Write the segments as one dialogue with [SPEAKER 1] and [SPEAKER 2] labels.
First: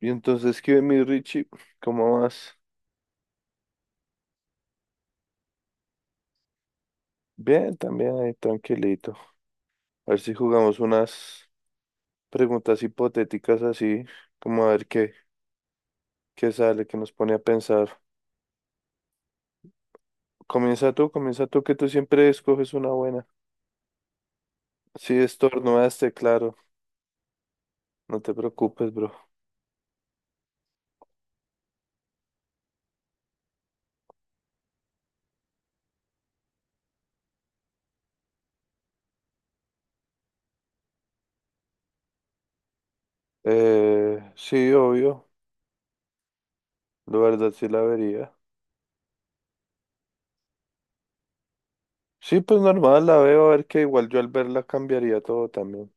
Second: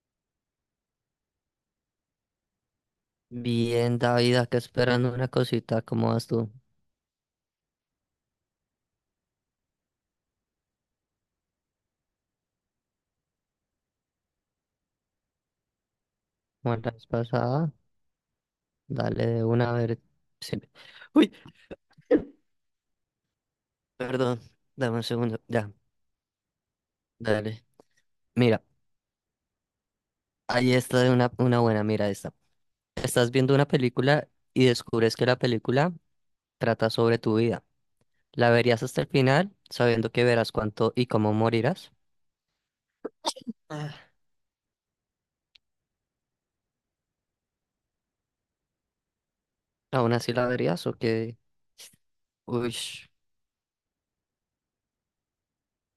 [SPEAKER 1] Y entonces, ¿qué mi Richie? ¿Cómo vas?
[SPEAKER 2] Bien, David, acá esperando una cosita. ¿Cómo vas tú?
[SPEAKER 1] Bien, también ahí tranquilito. A ver si jugamos unas preguntas hipotéticas así, como a ver qué, qué
[SPEAKER 2] Como
[SPEAKER 1] sale,
[SPEAKER 2] la
[SPEAKER 1] qué
[SPEAKER 2] vez
[SPEAKER 1] nos pone a
[SPEAKER 2] pasada,
[SPEAKER 1] pensar.
[SPEAKER 2] dale de una a ver. si- Uy,
[SPEAKER 1] Comienza tú, que tú siempre escoges una buena.
[SPEAKER 2] perdón, dame un
[SPEAKER 1] Sí,
[SPEAKER 2] segundo. Ya,
[SPEAKER 1] estornudaste, claro.
[SPEAKER 2] dale.
[SPEAKER 1] No te
[SPEAKER 2] Mira,
[SPEAKER 1] preocupes, bro.
[SPEAKER 2] ahí está de una buena. Mira esta. Estás viendo una película y descubres que la película trata sobre tu vida. ¿La verías hasta el final, sabiendo que verás cuánto y cómo morirás? Ah.
[SPEAKER 1] Sí, obvio. La verdad sí la vería.
[SPEAKER 2] ¿Aún así la verías o qué?
[SPEAKER 1] Sí, pues
[SPEAKER 2] Uy,
[SPEAKER 1] normal, la veo, a ver que igual yo al verla cambiaría todo también.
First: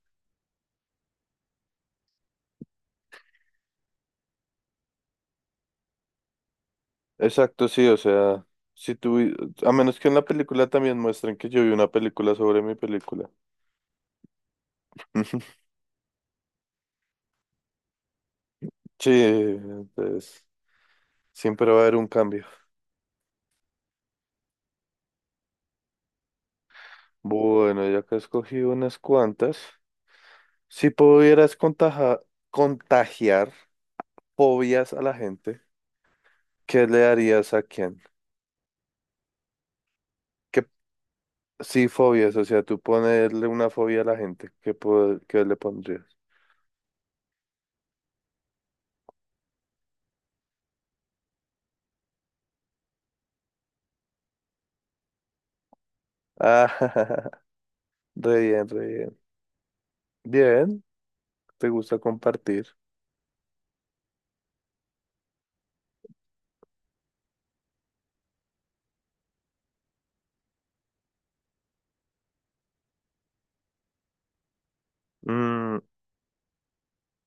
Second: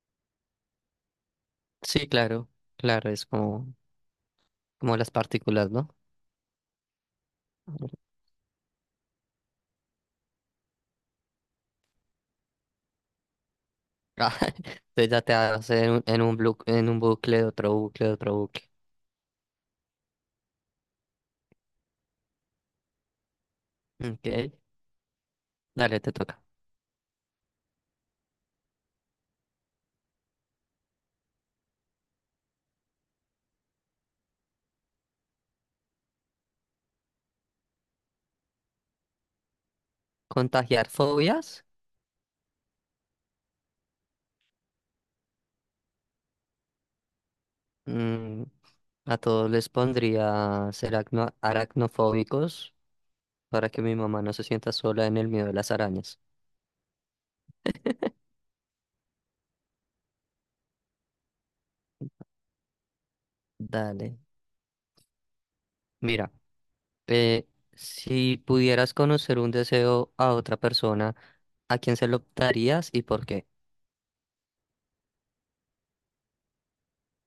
[SPEAKER 2] sí, claro, claro, es como las partículas, ¿no?
[SPEAKER 1] Exacto, sí, o sea, si tú, a menos que en la película también muestren que yo vi una película sobre mi película.
[SPEAKER 2] Ah, entonces ya te vas en un bucle, otro bucle, otro bucle.
[SPEAKER 1] Sí, entonces siempre va a haber un cambio.
[SPEAKER 2] Ok, dale, te toca.
[SPEAKER 1] Bueno, ya que he escogido unas cuantas, si pudieras contagiar fobias a la gente, ¿qué le darías a quién? ¿Qué,
[SPEAKER 2] ¿Contagiar fobias?
[SPEAKER 1] sí, fobias, o sea, tú ponerle una fobia a la gente, ¿ qué le pondrías?
[SPEAKER 2] Mm, a todos les pondría ser aracnofóbicos para que mi mamá no se sienta sola en el miedo de las arañas.
[SPEAKER 1] Ah, re bien, re bien. Bien, te gusta compartir.
[SPEAKER 2] Dale. Mira, eh, si pudieras conocer un deseo a otra persona, ¿a quién se lo darías y por qué?
[SPEAKER 1] Mm,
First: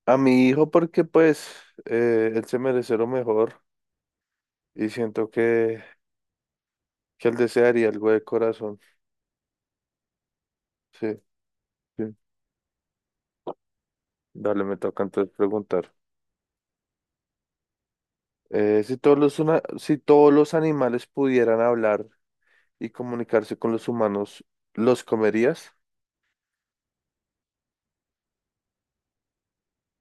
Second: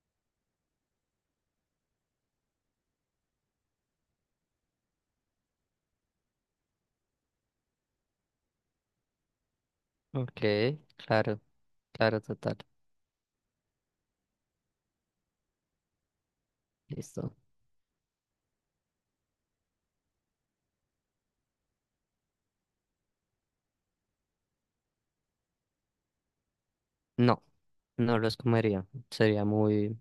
[SPEAKER 1] a mi hijo porque pues él se merece lo mejor y siento que él desearía algo de corazón.
[SPEAKER 2] Ok,
[SPEAKER 1] Sí,
[SPEAKER 2] claro,
[SPEAKER 1] sí.
[SPEAKER 2] claro, total.
[SPEAKER 1] Dale, me toca entonces preguntar.
[SPEAKER 2] Listo.
[SPEAKER 1] Si todos los animales pudieran hablar y comunicarse con los humanos, ¿los comerías?
[SPEAKER 2] No, no los comería. Sería muy...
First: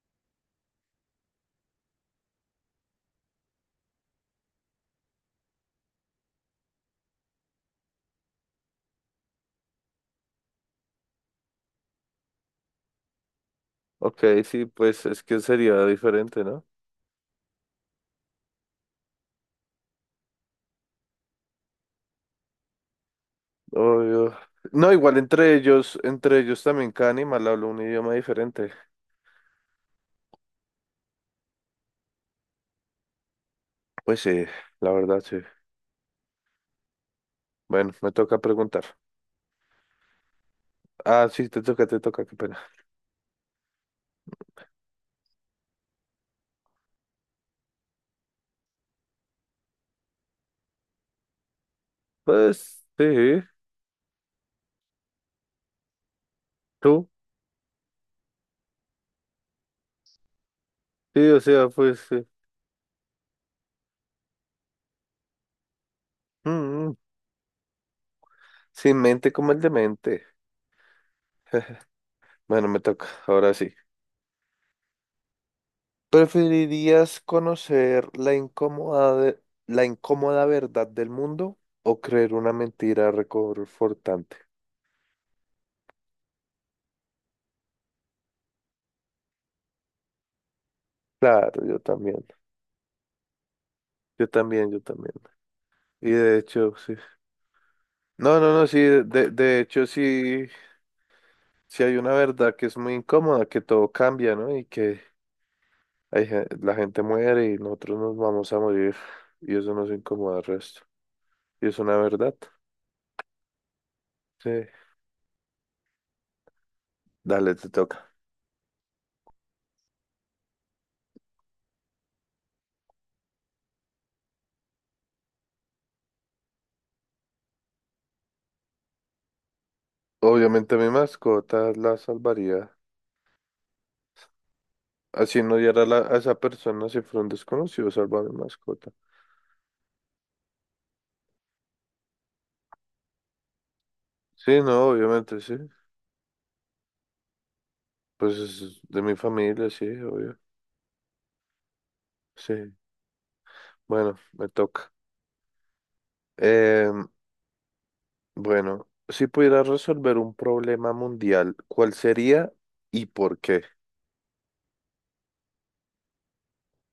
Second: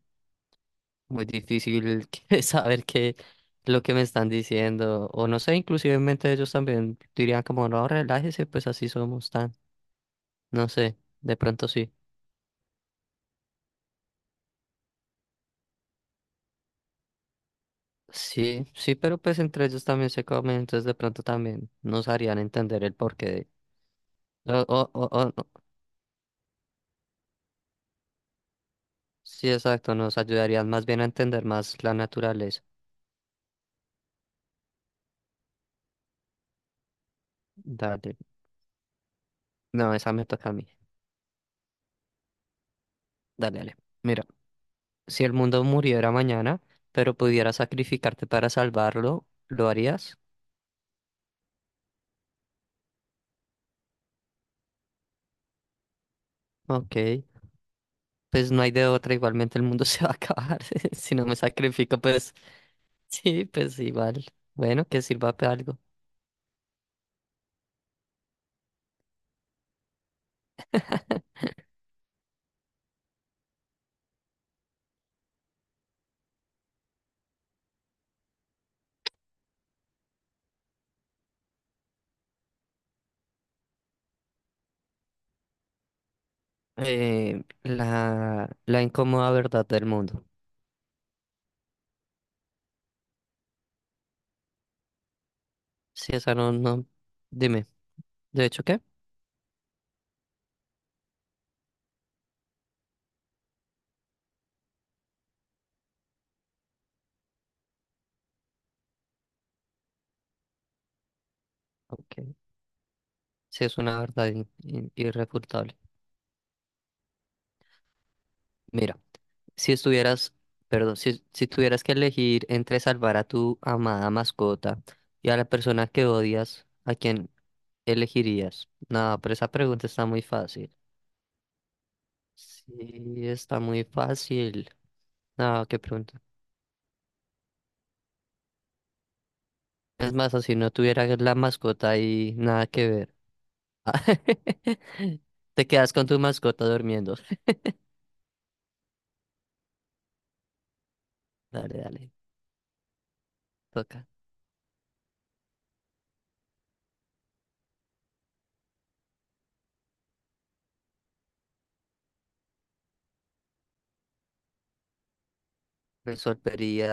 [SPEAKER 2] Muy difícil saber qué lo que me están diciendo. O no sé, inclusivemente ellos también dirían como, no, relájese, pues así somos tan. No sé, de pronto sí.
[SPEAKER 1] Ok, sí, pues es que sería diferente, ¿no?
[SPEAKER 2] Sí, sí, pero pues entre ellos también se comen, entonces de pronto también nos harían entender el porqué de...
[SPEAKER 1] Obvio.
[SPEAKER 2] O, o,
[SPEAKER 1] No,
[SPEAKER 2] o,
[SPEAKER 1] igual
[SPEAKER 2] o- no.
[SPEAKER 1] entre ellos también cada animal habla un idioma diferente.
[SPEAKER 2] Sí, exacto, nos ayudarían más bien a entender más la naturaleza.
[SPEAKER 1] Pues sí, la verdad sí. Bueno, me
[SPEAKER 2] Dale.
[SPEAKER 1] toca preguntar.
[SPEAKER 2] No, esa me toca a mí.
[SPEAKER 1] Ah, sí, te toca, qué pena.
[SPEAKER 2] Dale, dale. Mira, si el mundo muriera mañana, pero pudieras sacrificarte para salvarlo, ¿lo harías?
[SPEAKER 1] Pues sí,
[SPEAKER 2] Ok.
[SPEAKER 1] tú,
[SPEAKER 2] Pues no hay de otra, igualmente el mundo se va a acabar. Si no
[SPEAKER 1] sí,
[SPEAKER 2] me
[SPEAKER 1] o sea,
[SPEAKER 2] sacrifico,
[SPEAKER 1] pues
[SPEAKER 2] pues sí, pues igual. Bueno, que sirva para algo.
[SPEAKER 1] mm, sin mente como el demente. Bueno, me toca, ahora sí. ¿Preferirías conocer la incómoda verdad del mundo o creer una mentira reconfortante?
[SPEAKER 2] La incómoda verdad del mundo.
[SPEAKER 1] Claro, yo también, yo también, yo también. Y
[SPEAKER 2] Si esa
[SPEAKER 1] de
[SPEAKER 2] no,
[SPEAKER 1] hecho,
[SPEAKER 2] no,
[SPEAKER 1] sí.
[SPEAKER 2] dime,
[SPEAKER 1] No,
[SPEAKER 2] ¿de
[SPEAKER 1] no,
[SPEAKER 2] hecho
[SPEAKER 1] no, sí,
[SPEAKER 2] qué?
[SPEAKER 1] de hecho, sí, sí hay una verdad que es muy incómoda, que todo cambia, ¿no? Y que. La gente muere y nosotros nos vamos a morir y eso nos incomoda al resto. Y es una
[SPEAKER 2] Ok.
[SPEAKER 1] verdad.
[SPEAKER 2] Si es una verdad
[SPEAKER 1] Sí.
[SPEAKER 2] irrefutable.
[SPEAKER 1] Dale, te toca.
[SPEAKER 2] Mira, si estuvieras, perdón, si tuvieras que elegir entre salvar a tu amada mascota y a la persona que odias, ¿a quién elegirías? No, pero esa pregunta está muy fácil.
[SPEAKER 1] Obviamente mi mascota la
[SPEAKER 2] Sí,
[SPEAKER 1] salvaría.
[SPEAKER 2] está muy fácil.
[SPEAKER 1] Así no
[SPEAKER 2] Nada, qué
[SPEAKER 1] diera la- A
[SPEAKER 2] pregunta.
[SPEAKER 1] esa persona si fuera un desconocido, salva a mi mascota.
[SPEAKER 2] Es más, o si no tuviera la mascota y nada que ver.
[SPEAKER 1] Sí, no, obviamente, sí.
[SPEAKER 2] Te quedas con tu mascota durmiendo.
[SPEAKER 1] Pues es de mi familia, sí, obvio.
[SPEAKER 2] Dale, dale,
[SPEAKER 1] Sí.
[SPEAKER 2] toca.
[SPEAKER 1] Bueno, me toca. Eh, bueno, si pudiera resolver un problema mundial, ¿cuál sería y por qué?
[SPEAKER 2] Resolvería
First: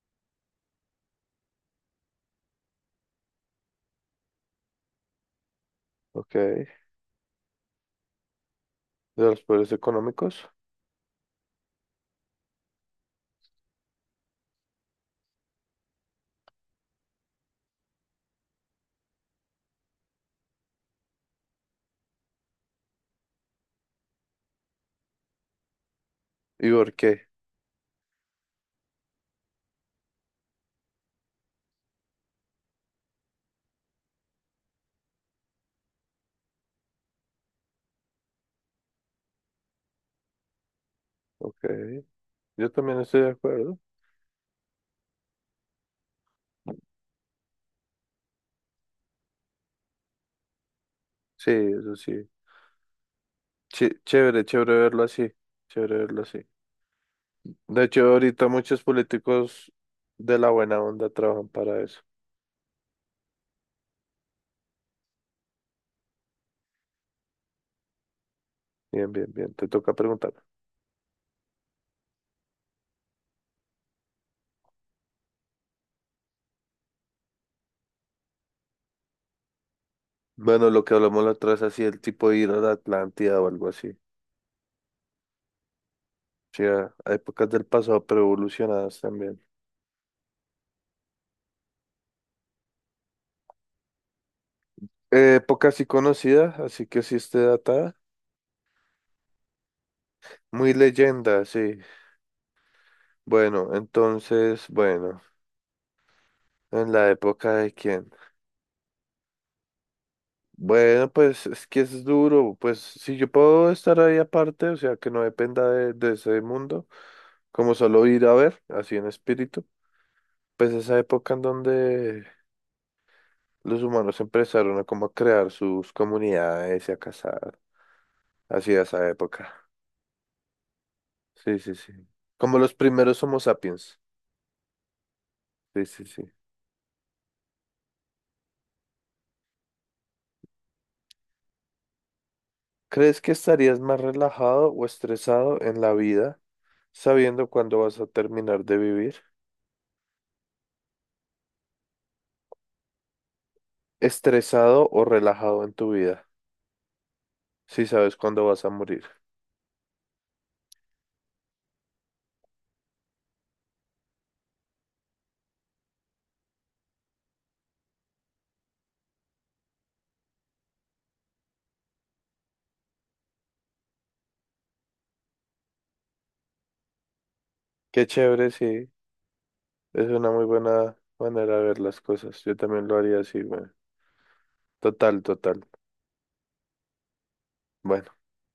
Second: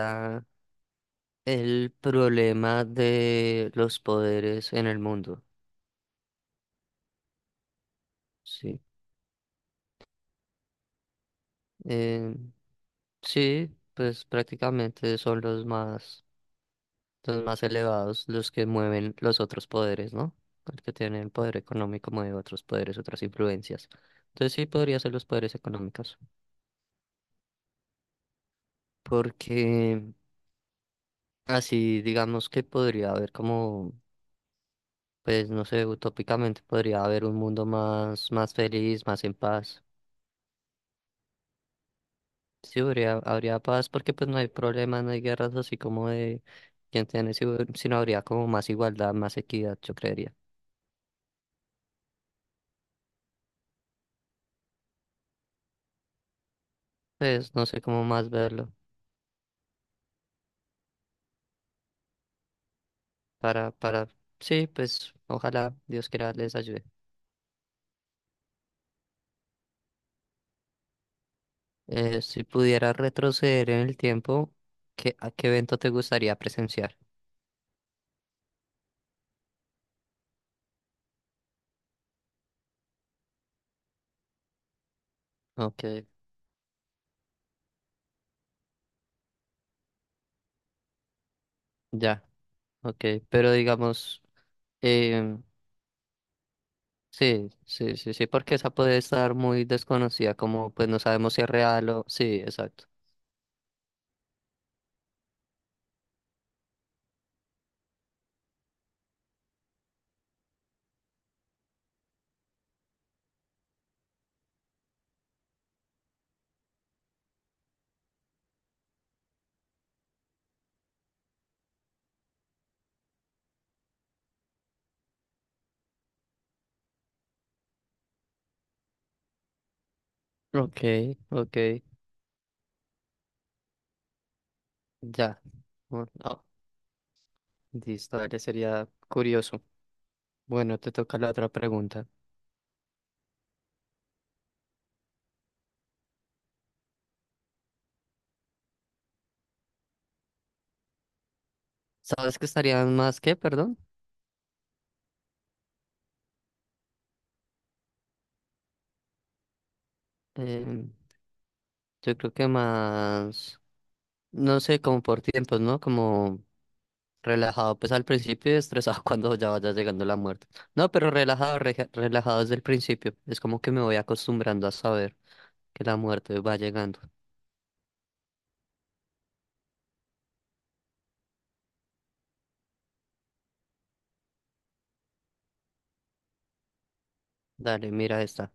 [SPEAKER 2] el problema de los poderes en el mundo.
[SPEAKER 1] Ok. ¿De
[SPEAKER 2] Sí.
[SPEAKER 1] los poderes económicos?
[SPEAKER 2] Eh, sí, pues prácticamente son los más elevados, los que mueven los otros poderes, ¿no? El que tiene el poder económico mueve otros poderes, otras influencias. Entonces sí podría ser los poderes económicos,
[SPEAKER 1] ¿Y por qué?
[SPEAKER 2] porque así digamos que podría haber como, pues no sé, utópicamente podría haber un mundo más feliz, más en paz.
[SPEAKER 1] Ok, yo
[SPEAKER 2] Sí,
[SPEAKER 1] también
[SPEAKER 2] habría,
[SPEAKER 1] estoy de
[SPEAKER 2] habría
[SPEAKER 1] acuerdo.
[SPEAKER 2] paz porque pues no hay problemas, no hay guerras así como de quién tiene, sino habría como más igualdad, más equidad, yo creería.
[SPEAKER 1] Sí, eso sí. Chévere, chévere verlo así. Chévere verlo así.
[SPEAKER 2] Pues no sé
[SPEAKER 1] De hecho,
[SPEAKER 2] cómo más
[SPEAKER 1] ahorita
[SPEAKER 2] verlo.
[SPEAKER 1] muchos políticos de la buena onda trabajan para eso.
[SPEAKER 2] para, para, sí, pues ojalá Dios quiera les ayude.
[SPEAKER 1] Bien, bien, bien. Te toca preguntar.
[SPEAKER 2] Si pudiera retroceder en el tiempo, ¿A qué evento te gustaría presenciar?
[SPEAKER 1] Bueno, lo que hablamos la otra vez, así el tipo de ir a la Atlántida o algo así.
[SPEAKER 2] Ok,
[SPEAKER 1] Sí, a épocas del pasado, pero evolucionadas también.
[SPEAKER 2] ya, ok, pero digamos, em,
[SPEAKER 1] Época sí conocida, así que sí esté
[SPEAKER 2] sí,
[SPEAKER 1] datada.
[SPEAKER 2] sí, sí, sí, porque esa puede estar muy desconocida, como
[SPEAKER 1] Muy
[SPEAKER 2] pues no sabemos si
[SPEAKER 1] leyenda,
[SPEAKER 2] es
[SPEAKER 1] sí.
[SPEAKER 2] real o, sí, exacto.
[SPEAKER 1] Bueno, entonces, en la época de quién. Bueno, pues es que es duro, pues si yo puedo estar ahí aparte, o sea, que no dependa de ese mundo, como solo ir a ver, así en espíritu, pues esa época en donde los humanos empezaron a como a crear sus comunidades y a cazar, así esa época,
[SPEAKER 2] Ok, ok,
[SPEAKER 1] sí, sí, sí, como los primeros Homo sapiens,
[SPEAKER 2] ya,
[SPEAKER 1] sí, sí,
[SPEAKER 2] bueno,
[SPEAKER 1] sí.
[SPEAKER 2] no, listo, a sería curioso. Bueno, te toca la otra pregunta.
[SPEAKER 1] ¿Crees que estarías más relajado o estresado en la vida, sabiendo cuándo vas a terminar de vivir?
[SPEAKER 2] ¿Sabes que estarían más qué perdón?
[SPEAKER 1] ¿Estresado o relajado en tu vida? Si sabes cuándo vas a morir.
[SPEAKER 2] Eh, Yo creo que más, no sé, como por tiempos, ¿no? Como relajado, pues al principio y estresado cuando ya vaya llegando la muerte. No, pero relajado, relajado desde el principio. Es como que me voy acostumbrando a saber que la muerte va llegando.
[SPEAKER 1] Qué chévere, sí. Es una muy buena manera de ver las cosas. Yo también lo haría así, bueno. Total, total.
[SPEAKER 2] Dale,
[SPEAKER 1] Bueno,
[SPEAKER 2] mira esta.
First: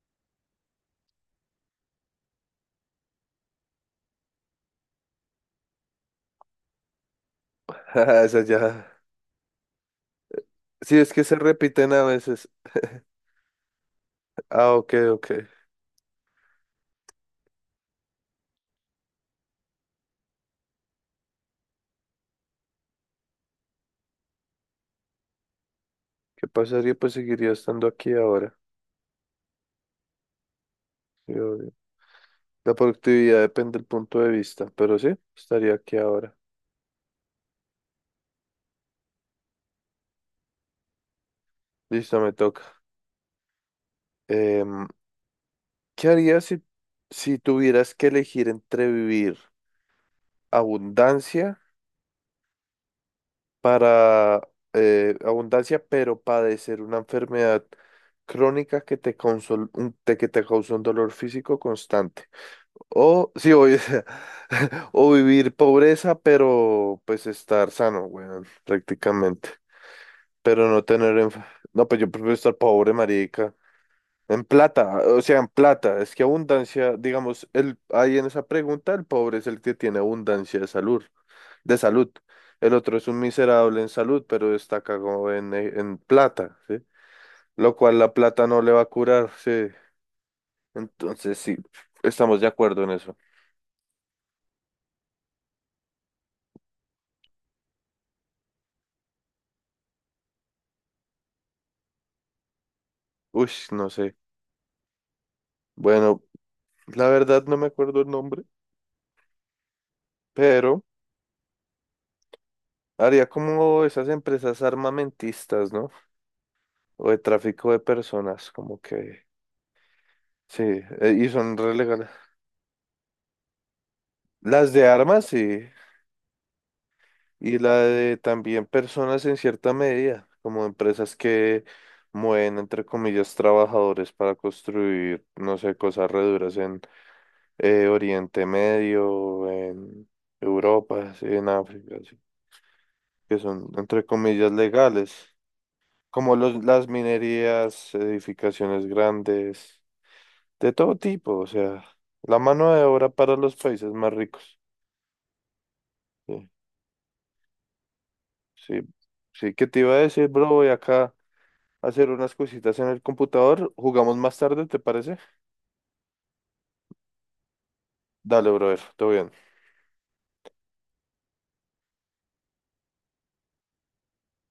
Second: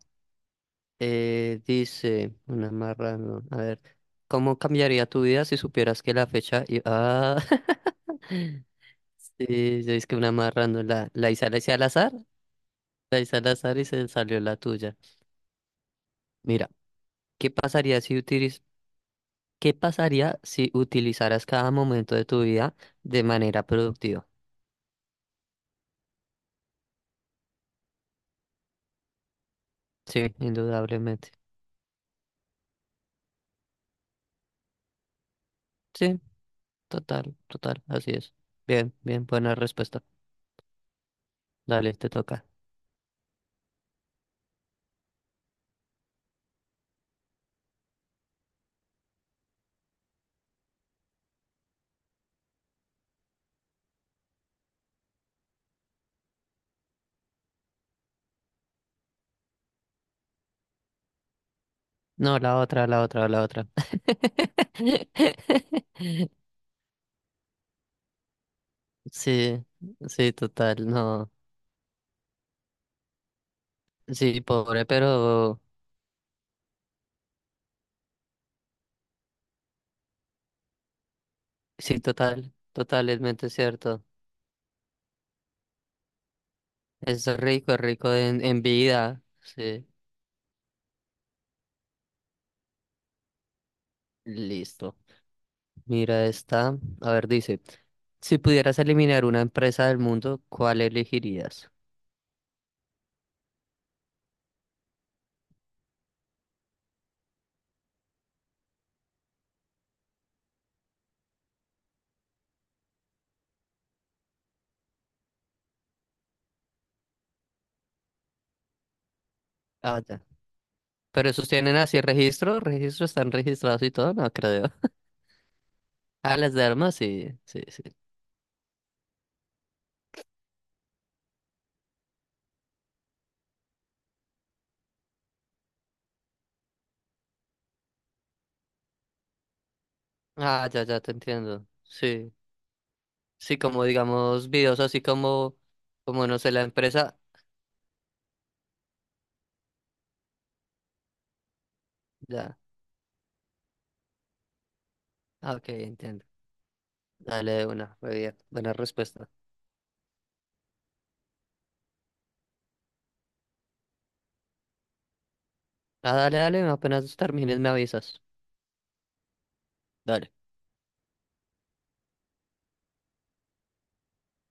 [SPEAKER 2] Dice, una marrano, a ver, ¿cómo cambiaría tu vida si supieras que la fecha... Ah,
[SPEAKER 1] esa ya.
[SPEAKER 2] sí, yo es que una marrano,
[SPEAKER 1] Sí, es que se
[SPEAKER 2] la hice al
[SPEAKER 1] repiten a
[SPEAKER 2] azar,
[SPEAKER 1] veces.
[SPEAKER 2] la hice al azar y se salió la
[SPEAKER 1] Ah, ok,
[SPEAKER 2] tuya.
[SPEAKER 1] ok.
[SPEAKER 2] Mira. ¿Qué pasaría si utilizaras cada momento de tu vida de manera productiva?
[SPEAKER 1] ¿Qué pasaría? Pues seguiría estando aquí ahora.
[SPEAKER 2] Sí, indudablemente.
[SPEAKER 1] Sí, obvio. La productividad depende del punto de vista, pero sí, estaría aquí
[SPEAKER 2] Sí,
[SPEAKER 1] ahora.
[SPEAKER 2] total, total, así es. Bien, bien, buena respuesta. Dale, te
[SPEAKER 1] Listo, me
[SPEAKER 2] toca.
[SPEAKER 1] toca. Em, ¿Qué harías si tuvieras que elegir entre vivir abundancia? Para abundancia, pero padecer una enfermedad crónica que te, consol- un- te- que te causa un dolor físico constante.
[SPEAKER 2] No, la otra, la otra,
[SPEAKER 1] O,
[SPEAKER 2] la
[SPEAKER 1] sí, o,
[SPEAKER 2] otra.
[SPEAKER 1] o vivir pobreza, pero pues estar sano, weón, prácticamente.
[SPEAKER 2] Sí, sí,
[SPEAKER 1] Pero no
[SPEAKER 2] total,
[SPEAKER 1] tener...
[SPEAKER 2] no.
[SPEAKER 1] enf- No, pues yo prefiero estar pobre, marica.
[SPEAKER 2] Sí,
[SPEAKER 1] En
[SPEAKER 2] pobre,
[SPEAKER 1] plata, o sea, en
[SPEAKER 2] pero
[SPEAKER 1] plata. Es que abundancia, digamos, el, ahí en esa pregunta, el pobre es el que tiene abundancia de salud de
[SPEAKER 2] sí,
[SPEAKER 1] salud.
[SPEAKER 2] total,
[SPEAKER 1] El otro es un
[SPEAKER 2] totalmente
[SPEAKER 1] miserable en
[SPEAKER 2] cierto.
[SPEAKER 1] salud, pero está cagado en plata, ¿sí? Lo
[SPEAKER 2] Es
[SPEAKER 1] cual la
[SPEAKER 2] rico en,
[SPEAKER 1] plata no
[SPEAKER 2] en
[SPEAKER 1] le va a
[SPEAKER 2] vida.
[SPEAKER 1] curar, sí.
[SPEAKER 2] Sí,
[SPEAKER 1] Entonces, sí, estamos de acuerdo en eso.
[SPEAKER 2] listo. Mira esta. A ver, dice, si pudieras eliminar una empresa del mundo, ¿cuál elegirías?
[SPEAKER 1] Uy, no sé. Bueno, la verdad no me acuerdo el nombre, pero haría como esas empresas armamentistas, ¿no? O de tráfico de personas, como que,
[SPEAKER 2] Ah, ya.
[SPEAKER 1] sí, y
[SPEAKER 2] Pero esos
[SPEAKER 1] son re
[SPEAKER 2] tienen así
[SPEAKER 1] legales.
[SPEAKER 2] registro, registro, están registrados y todo, no creo.
[SPEAKER 1] Las de armas, sí.
[SPEAKER 2] Ah, las de armas, sí,
[SPEAKER 1] Y
[SPEAKER 2] sí,
[SPEAKER 1] la
[SPEAKER 2] sí.
[SPEAKER 1] de también personas en cierta medida, como empresas que mueven, entre comillas, trabajadores para construir, no sé, cosas reduras en Oriente Medio, en
[SPEAKER 2] Ah, ya, ya te
[SPEAKER 1] Europa, sí, en
[SPEAKER 2] entiendo.
[SPEAKER 1] África, sí,
[SPEAKER 2] Sí,
[SPEAKER 1] que
[SPEAKER 2] sí,
[SPEAKER 1] son,
[SPEAKER 2] como
[SPEAKER 1] entre
[SPEAKER 2] digamos
[SPEAKER 1] comillas,
[SPEAKER 2] videos así
[SPEAKER 1] legales,
[SPEAKER 2] como
[SPEAKER 1] como
[SPEAKER 2] no sé, la
[SPEAKER 1] las
[SPEAKER 2] empresa,
[SPEAKER 1] minerías, edificaciones grandes, de todo tipo, o sea, la
[SPEAKER 2] ya.
[SPEAKER 1] mano de obra para los países más ricos.
[SPEAKER 2] Ah, ok, entiendo.
[SPEAKER 1] Sí,
[SPEAKER 2] Dale de una, muy bien. Buena
[SPEAKER 1] sí,
[SPEAKER 2] respuesta.
[SPEAKER 1] sí, ¿qué te iba a decir, bro? Voy acá. Hacer unas cositas en el computador. Jugamos más tarde, ¿te parece?
[SPEAKER 2] Ah, dale, dale, apenas termines me avisas.
[SPEAKER 1] Dale, brother, todo bien.
[SPEAKER 2] Dale.